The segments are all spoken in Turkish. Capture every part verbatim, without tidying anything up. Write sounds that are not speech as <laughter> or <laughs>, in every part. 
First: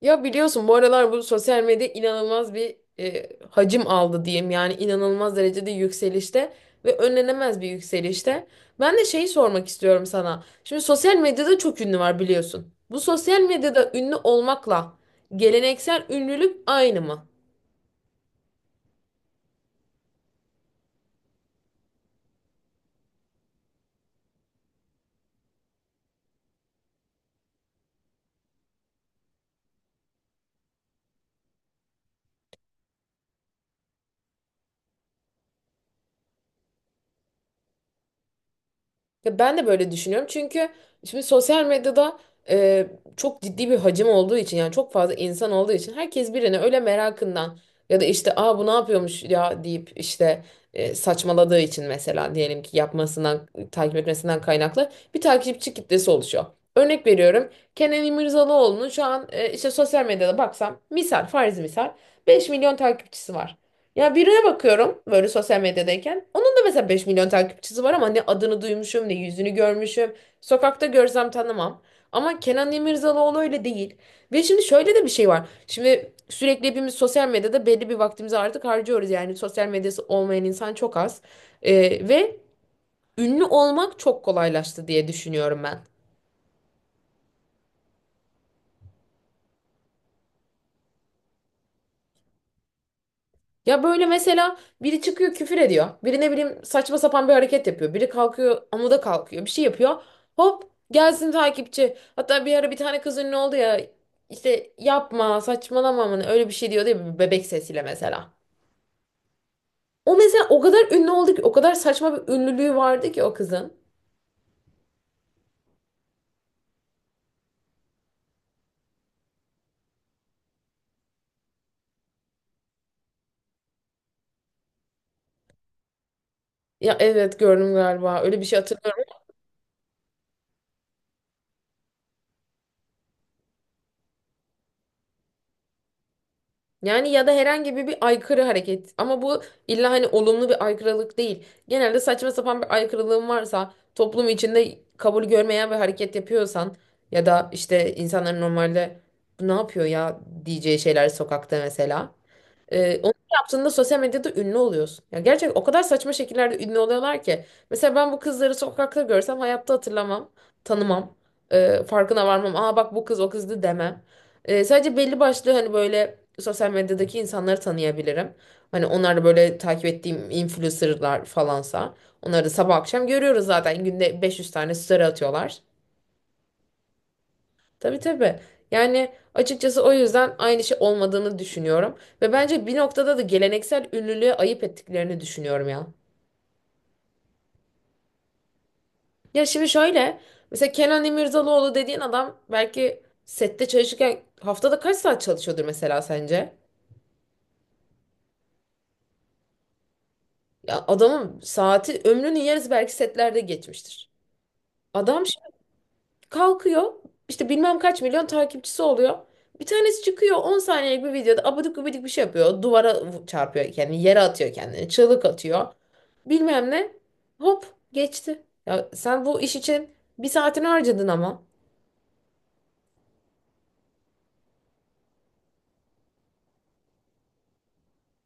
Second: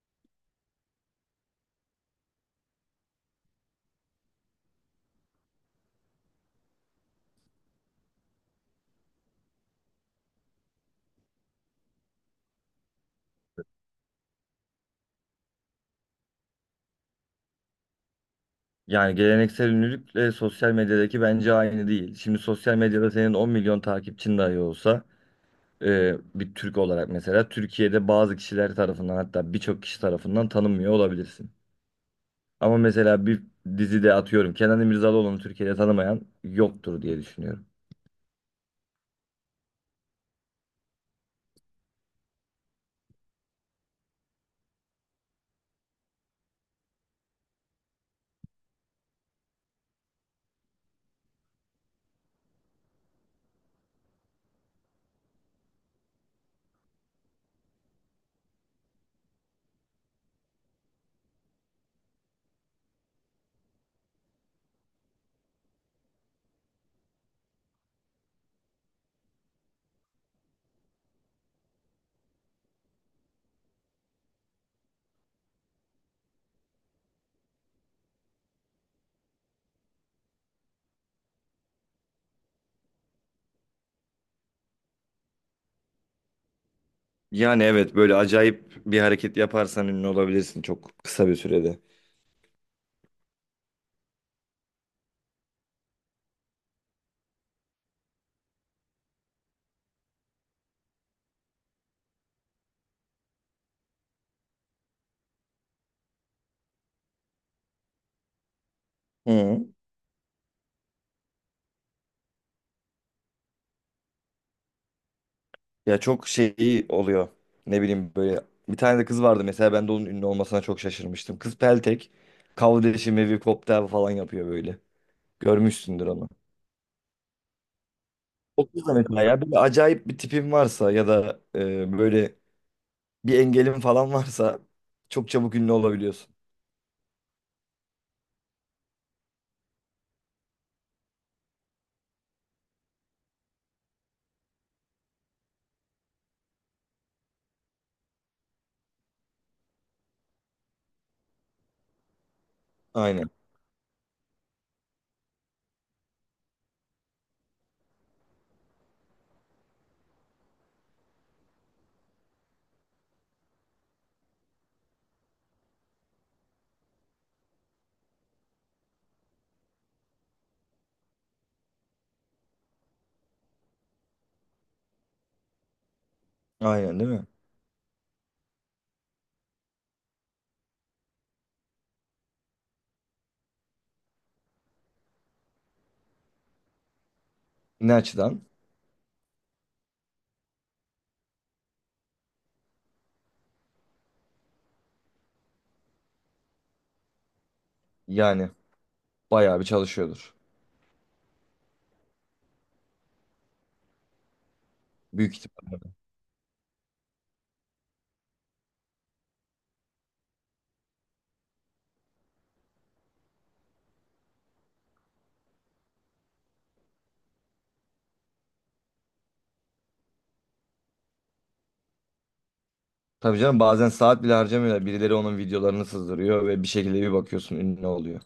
Ya biliyorsun bu aralar bu sosyal medya inanılmaz bir e, hacim aldı diyeyim. Yani inanılmaz derecede yükselişte ve önlenemez bir yükselişte. Ben de şeyi sormak istiyorum sana. Şimdi sosyal medyada çok ünlü var biliyorsun. Bu sosyal medyada ünlü olmakla geleneksel ünlülük aynı mı? Yani geleneksel ünlülükle sosyal medyadaki bence aynı değil. Şimdi sosyal medyada senin on milyon takipçin dahi olsa e, bir Türk olarak mesela Türkiye'de bazı kişiler tarafından hatta birçok kişi tarafından tanınmıyor olabilirsin. Ama mesela bir dizide atıyorum Kenan İmirzalıoğlu'nu Türkiye'de tanımayan yoktur diye düşünüyorum. Ya ben de böyle düşünüyorum çünkü şimdi sosyal medyada e, çok ciddi bir hacim olduğu için yani çok fazla insan olduğu için herkes birini öyle merakından ya da işte aa bu ne yapıyormuş ya deyip işte e, saçmaladığı için mesela diyelim ki yapmasından takip etmesinden kaynaklı bir takipçi kitlesi oluşuyor. Örnek veriyorum, Kenan İmirzalıoğlu'nun şu an e, işte sosyal medyada baksam misal farz misal beş milyon takipçisi var. Ya birine bakıyorum böyle sosyal medyadayken. Onun da mesela beş milyon takipçisi var ama ne adını duymuşum ne yüzünü görmüşüm. Sokakta görsem tanımam. Ama Kenan İmirzalıoğlu öyle değil. Ve şimdi şöyle de bir şey var. Şimdi sürekli hepimiz sosyal medyada belli bir vaktimizi artık harcıyoruz. Yani sosyal medyası olmayan insan çok az. Ee, ve ünlü olmak çok kolaylaştı diye düşünüyorum ben. Yani evet, böyle acayip bir hareket yaparsan ünlü olabilirsin çok kısa bir sürede. Ya böyle mesela biri çıkıyor küfür ediyor. Biri ne bileyim saçma sapan bir hareket yapıyor. Biri kalkıyor amuda kalkıyor. Bir şey yapıyor. Hop gelsin takipçi. Hatta bir ara bir tane kız ünlü oldu ya. İşte yapma saçmalama mı ne, öyle bir şey diyordu ya bir bebek sesiyle mesela. Hı. O mesela o kadar ünlü oldu ki, o kadar saçma bir ünlülüğü vardı ki o kızın. Ya çok şey oluyor. Ne bileyim, böyle bir tane de kız vardı mesela, ben de onun ünlü olmasına çok şaşırmıştım. Kız peltek, kavdeşi, mevi, koptel falan yapıyor böyle. Görmüşsündür onu. Ya evet gördüm, galiba öyle bir şey O kız da hatırlıyorum. mesela, ya böyle acayip bir tipim varsa ya da e, böyle bir engelim falan varsa çok çabuk ünlü olabiliyorsun. Yani ya da herhangi bir, bir aykırı hareket. Ama bu illa hani olumlu bir aykırılık değil. Genelde saçma sapan bir aykırılığın varsa, toplum içinde kabul görmeyen bir hareket yapıyorsan ya da işte insanların normalde bu ne yapıyor ya diyeceği şeyler sokakta mesela. Ee, onu Aynen. yaptığında sosyal medyada ünlü oluyorsun. Ya gerçekten o kadar saçma şekillerde ünlü oluyorlar ki. Mesela ben bu kızları sokakta görsem hayatta hatırlamam, tanımam, Ee, farkına varmam. Aa bak bu kız o kızdı demem. Ee, sadece belli başlı hani böyle sosyal medyadaki insanları tanıyabilirim. Hani onlar da böyle takip ettiğim influencerlar falansa. Onları da sabah akşam görüyoruz zaten. Günde beş yüz tane story atıyorlar. Aynen değil mi? Tabii tabii. Yani açıkçası o yüzden aynı şey olmadığını düşünüyorum. Ve bence bir noktada da geleneksel ünlülüğe ayıp ettiklerini düşünüyorum ya. Ne açıdan? Ya şimdi şöyle. Mesela Kenan İmirzalıoğlu dediğin adam belki sette çalışırken haftada kaç saat çalışıyordur mesela sence? Yani bayağı bir çalışıyordur. Ya adamın saati ömrünün yarısı belki setlerde geçmiştir. Adam Büyük şimdi ihtimal. kalkıyor, işte bilmem kaç milyon takipçisi oluyor. Bir tanesi çıkıyor on saniyelik bir videoda abidik gubidik bir şey yapıyor. Duvara vu- çarpıyor kendini, yere atıyor kendini, çığlık atıyor. Bilmem ne. Hop geçti. Ya sen bu iş için bir saatini harcadın ama. Tabii canım, bazen saat bile harcamıyorlar. Birileri onun videolarını sızdırıyor ve bir şekilde bir bakıyorsun ünlü oluyor.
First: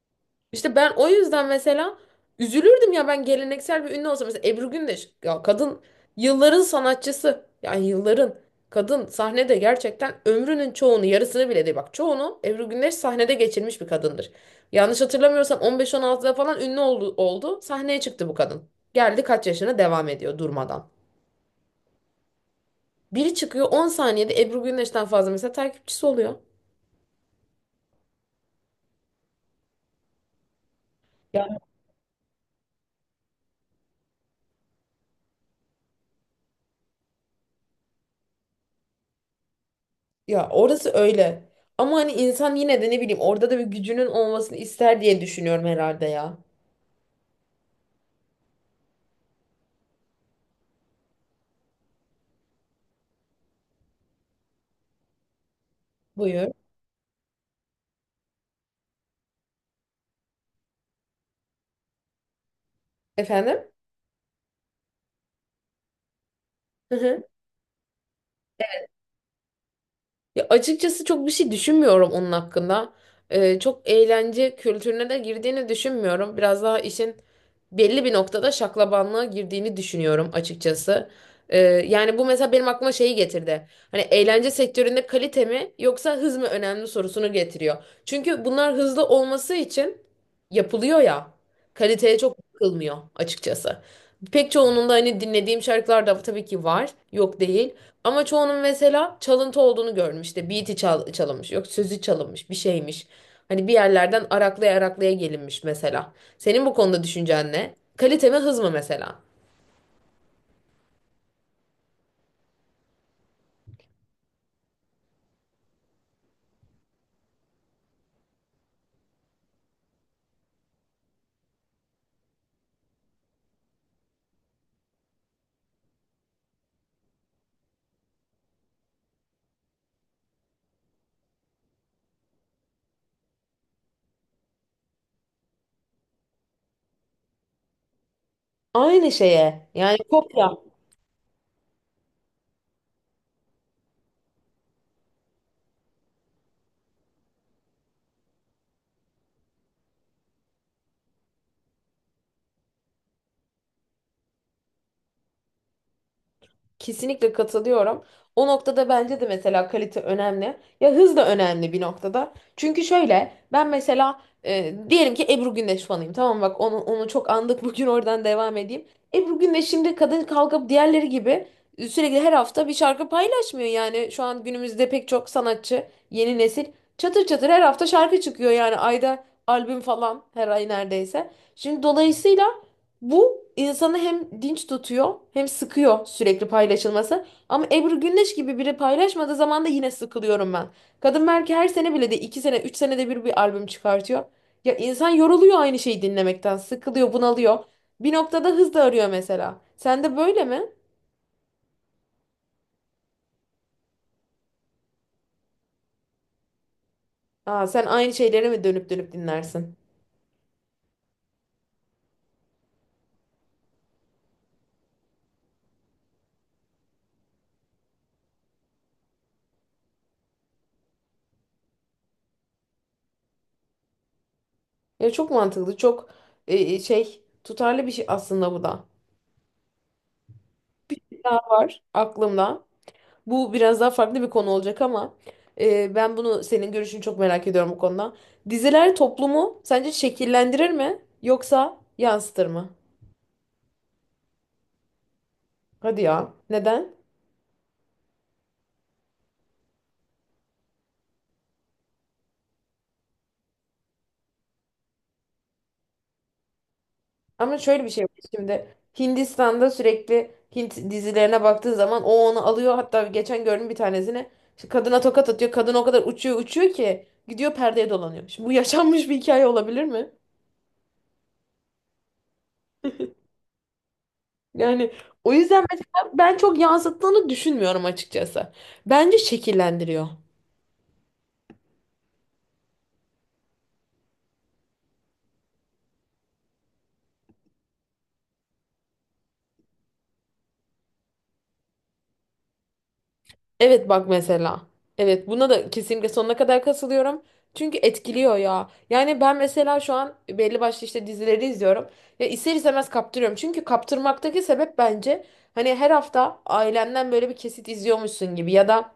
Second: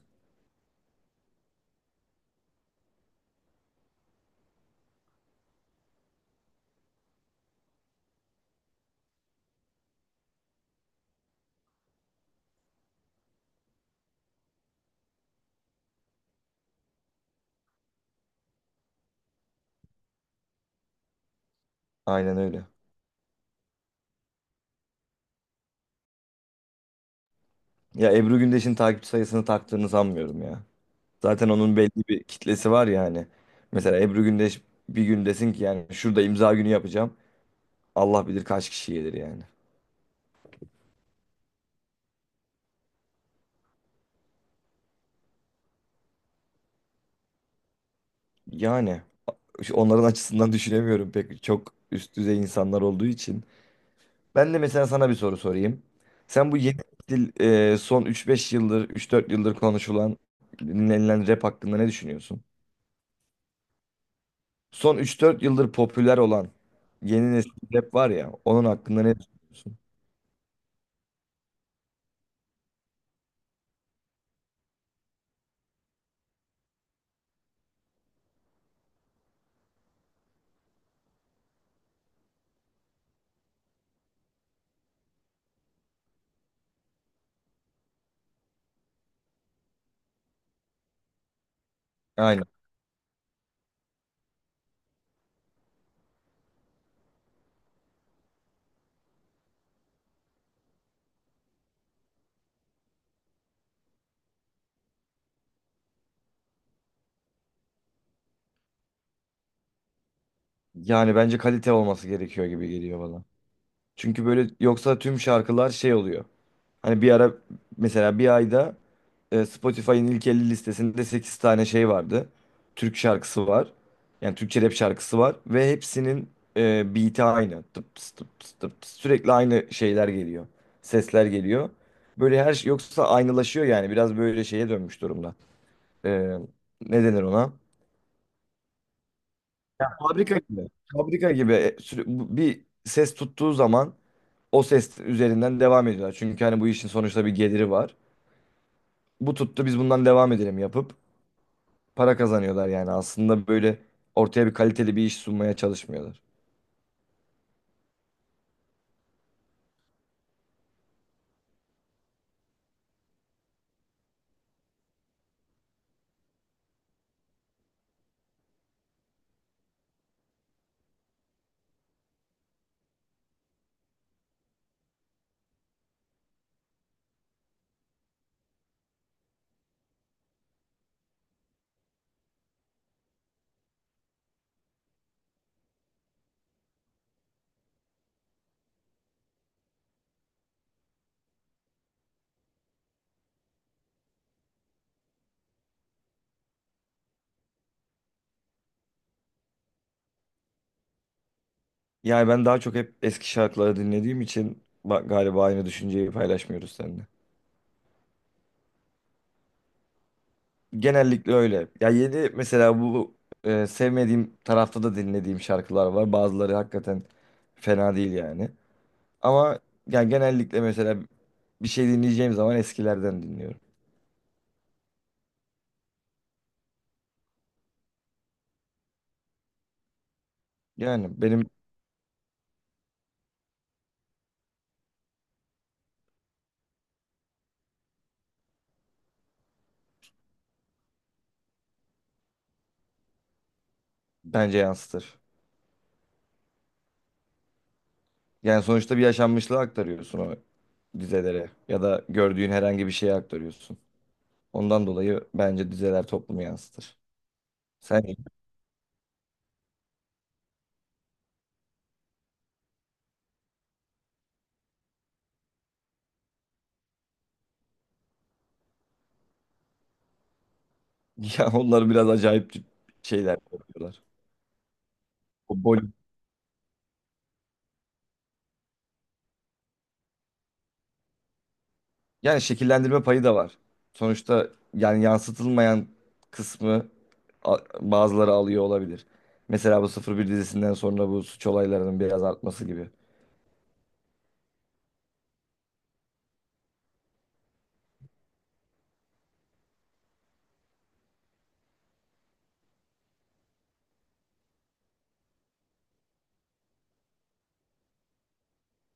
İşte ben o yüzden mesela üzülürdüm ya ben geleneksel bir ünlü olsam. Mesela Ebru Gündeş, ya kadın yılların sanatçısı. Yani yılların, kadın sahnede gerçekten ömrünün çoğunu, yarısını bile değil, bak çoğunu Ebru Gündeş sahnede geçirmiş bir kadındır. Yanlış hatırlamıyorsam on beş on altıda falan ünlü oldu, oldu. Sahneye çıktı bu kadın. Geldi kaç yaşına, devam ediyor durmadan. Aynen öyle. Biri çıkıyor on saniyede Ebru Gündeş'ten fazla mesela takipçisi oluyor. Ya Ebru Gündeş'in takipçi sayısını taktığını sanmıyorum ya. Zaten onun belli bir kitlesi var ya hani. Mesela Ebru Gündeş bir gün desin ki yani, şurada imza günü yapacağım. Allah bilir kaç kişi gelir yani. Ya orası öyle. Ama hani insan yine de ne bileyim orada da bir gücünün olmasını ister diye düşünüyorum herhalde ya. Yani şu- onların açısından <laughs> düşünemiyorum, pek çok üst düzey insanlar olduğu için. Ben de mesela sana bir soru sorayım. Sen Buyur. bu yeni dil, e, son üç beş yıldır, üç dört yıldır konuşulan, dinlenilen rap hakkında ne düşünüyorsun? Efendim? Son üç dört yıldır popüler olan Hı hı. yeni nesil rap var ya, onun hakkında ne düşünüyorsun? Ya açıkçası çok bir şey düşünmüyorum onun hakkında. Ee, çok eğlence kültürüne de girdiğini düşünmüyorum. Biraz daha işin belli bir noktada şaklabanlığa girdiğini düşünüyorum açıkçası. Ee, Yani bu mesela benim aklıma şeyi getirdi. Hani eğlence sektöründe kalite mi yoksa hız mı önemli sorusunu getiriyor. Çünkü bunlar hızlı olması için yapılıyor ya. Kaliteye çok Aynen. bakılmıyor açıkçası. Pek çoğunun da hani dinlediğim şarkılar da tabii ki var. Yok değil. Ama çoğunun mesela çalıntı olduğunu görmüş. İşte beat'i çal çalınmış. Yok sözü çalınmış. Bir şeymiş. Hani bir yerlerden araklaya araklaya gelinmiş mesela. Senin bu konuda düşüncen ne? Kalite mi hız mı mesela? Yani bence kalite olması gerekiyor gibi geliyor bana. Çünkü böyle yoksa tüm şarkılar şey oluyor. Hani bir ara mesela bir ayda E, Spotify'ın ilk elli listesinde sekiz tane şey vardı. Türk şarkısı var. Yani Türkçe rap şarkısı var. Ve hepsinin e, beat'i aynı. Tıp tıs, tıp tıs, tıp tıs. Sürekli aynı şeyler geliyor. Sesler geliyor. Böyle her şey yoksa aynılaşıyor yani. Biraz böyle şeye dönmüş durumda. E, ne denir ona? Aynı şeye. Yani Fabrika kopya. gibi. Fabrika gibi. E, sü- bu- bir ses tuttuğu zaman o ses üzerinden devam ediyorlar. Çünkü hani bu işin sonuçta bir geliri var. Bu tuttu, biz bundan devam edelim yapıp para kazanıyorlar yani. Aslında böyle ortaya bir kaliteli bir iş sunmaya çalışmıyorlar. Kesinlikle katılıyorum. O noktada bence de mesela kalite önemli. Ya hız da önemli bir noktada. Çünkü şöyle ben mesela e, diyelim ki Ebru Gündeş fanıyım. Tamam bak, onu onu çok andık <laughs> bugün, oradan devam edeyim. Ebru Gündeş şimdi kadın kalkıp diğerleri gibi sürekli her hafta bir şarkı paylaşmıyor. Yani şu an günümüzde pek çok sanatçı yeni nesil çatır çatır her hafta şarkı çıkıyor. Yani ayda albüm falan, her ay neredeyse. Şimdi dolayısıyla bu insanı hem dinç tutuyor hem sıkıyor sürekli paylaşılması. Ama Ebru Gündeş gibi biri paylaşmadığı zaman da yine sıkılıyorum ben. Kadın belki her sene bile de, iki sene üç senede bir bir albüm çıkartıyor. Ya insan yoruluyor aynı şeyi dinlemekten. Sıkılıyor, bunalıyor. Bir noktada hız da arıyor mesela. Sen de böyle mi? Yani ben daha çok hep eski şarkıları dinlediğim için ba- galiba aynı düşünceyi paylaşmıyoruz seninle. Aa, sen aynı şeyleri mi dönüp dönüp dinlersin? Genellikle öyle. Ya yeni mesela bu e, sevmediğim tarafta da dinlediğim şarkılar var. Bazıları hakikaten fena değil yani. Ama yani genellikle mesela bir şey dinleyeceğim zaman eskilerden dinliyorum. Ya çok mantıklı, çok e, e, şey tutarlı bir şey aslında bu da. Bir Yani daha benim, var aklımda. Bu biraz daha farklı bir konu olacak ama e, ben bunu, senin görüşünü çok merak ediyorum bu konuda. Diziler toplumu sence şekillendirir mi yoksa yansıtır mı? bence yansıtır. Hadi ya. Neden? Yani sonuçta bir yaşanmışlığı aktarıyorsun o dizelere, ya da gördüğün herhangi bir şeye aktarıyorsun. Ondan dolayı bence dizeler toplumu yansıtır. Ama şöyle bir şey var Sen <laughs> şimdi. Hindistan'da sürekli Hint dizilerine baktığın zaman o onu alıyor. Hatta geçen gördüm bir tanesini. İşte kadına tokat atıyor. Kadın o kadar uçuyor uçuyor ki gidiyor perdeye dolanıyor. Şimdi bu <laughs> yaşanmış bir hikaye olabilir mi? ya onlar biraz acayip şeyler yapıyorlar. Yani o O yüzden bol, mesela ben çok yansıttığını düşünmüyorum açıkçası. Bence şekillendiriyor. yani şekillendirme payı da var. Sonuçta yani yansıtılmayan kısmı a- bazıları alıyor olabilir. Mesela bu Sıfır Bir dizisinden sonra bu suç olaylarının biraz artması gibi. Evet bak mesela. Evet, buna da kesinlikle sonuna kadar katılıyorum. Çünkü etkiliyor ya. Yani ben mesela şu an belli başlı işte dizileri izliyorum. Ya ister istemez kaptırıyorum. Çünkü kaptırmaktaki sebep bence, hani her hafta ailenden böyle bir kesit izliyormuşsun gibi ya da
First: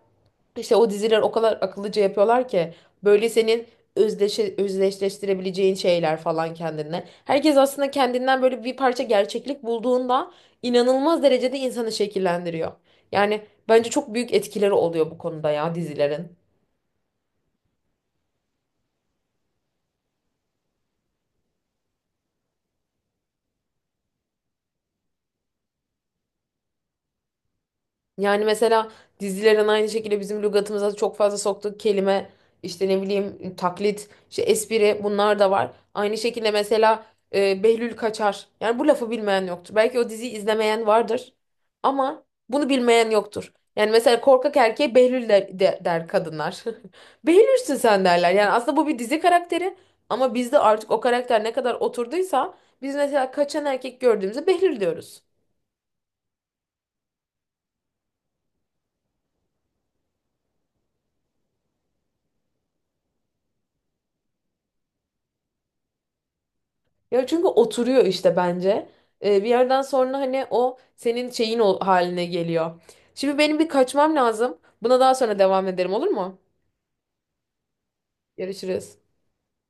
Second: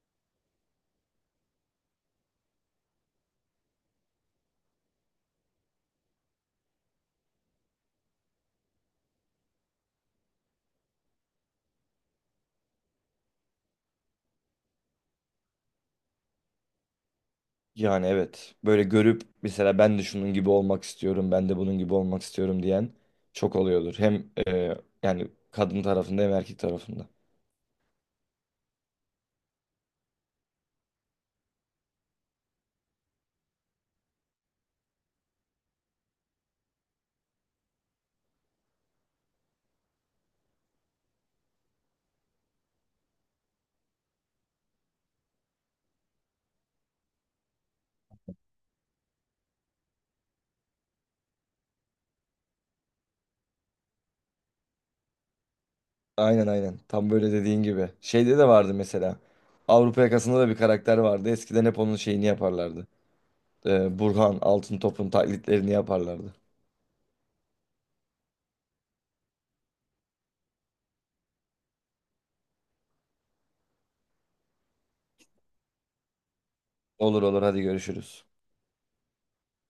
İşte o diziler o kadar akıllıca yapıyorlar ki böyle senin özdeşe, özdeşleştirebileceğin şeyler falan kendine. Herkes aslında kendinden böyle bir parça gerçeklik bulduğunda inanılmaz derecede insanı şekillendiriyor. Yani bence çok büyük etkileri oluyor bu konuda ya dizilerin. Yani evet. Böyle görüp mesela ben de şunun gibi olmak istiyorum, ben de bunun gibi olmak istiyorum diyen çok oluyordur. Hem e, yani kadın tarafında hem erkek tarafında. Yani mesela dizilerin aynı şekilde bizim lügatımıza çok fazla soktuğu kelime, işte ne bileyim taklit, işte espri bunlar da var. Aynı şekilde mesela e, Behlül Kaçar. Yani bu lafı bilmeyen yoktur. Belki o diziyi izlemeyen vardır ama bunu bilmeyen yoktur. Yani mesela korkak erkeğe Behlül der, de- der kadınlar. <laughs> Behlülsün sen derler. Yani aslında bu bir dizi karakteri ama bizde artık o karakter ne kadar oturduysa biz mesela kaçan erkek gördüğümüzde Behlül diyoruz. Aynen aynen. Tam böyle dediğin gibi. Şeyde de vardı mesela. Avrupa Yakası'nda da bir karakter vardı. Eskiden hep onun şeyini yaparlardı. E, Burhan Altıntop'un taklitlerini yaparlardı. Ya çünkü oturuyor işte bence. Ee, bir yerden sonra hani o senin şeyin ol- haline geliyor. Şimdi benim bir kaçmam lazım. Buna daha sonra devam ederim, olur mu? Olur olur, hadi görüşürüz. Görüşürüz.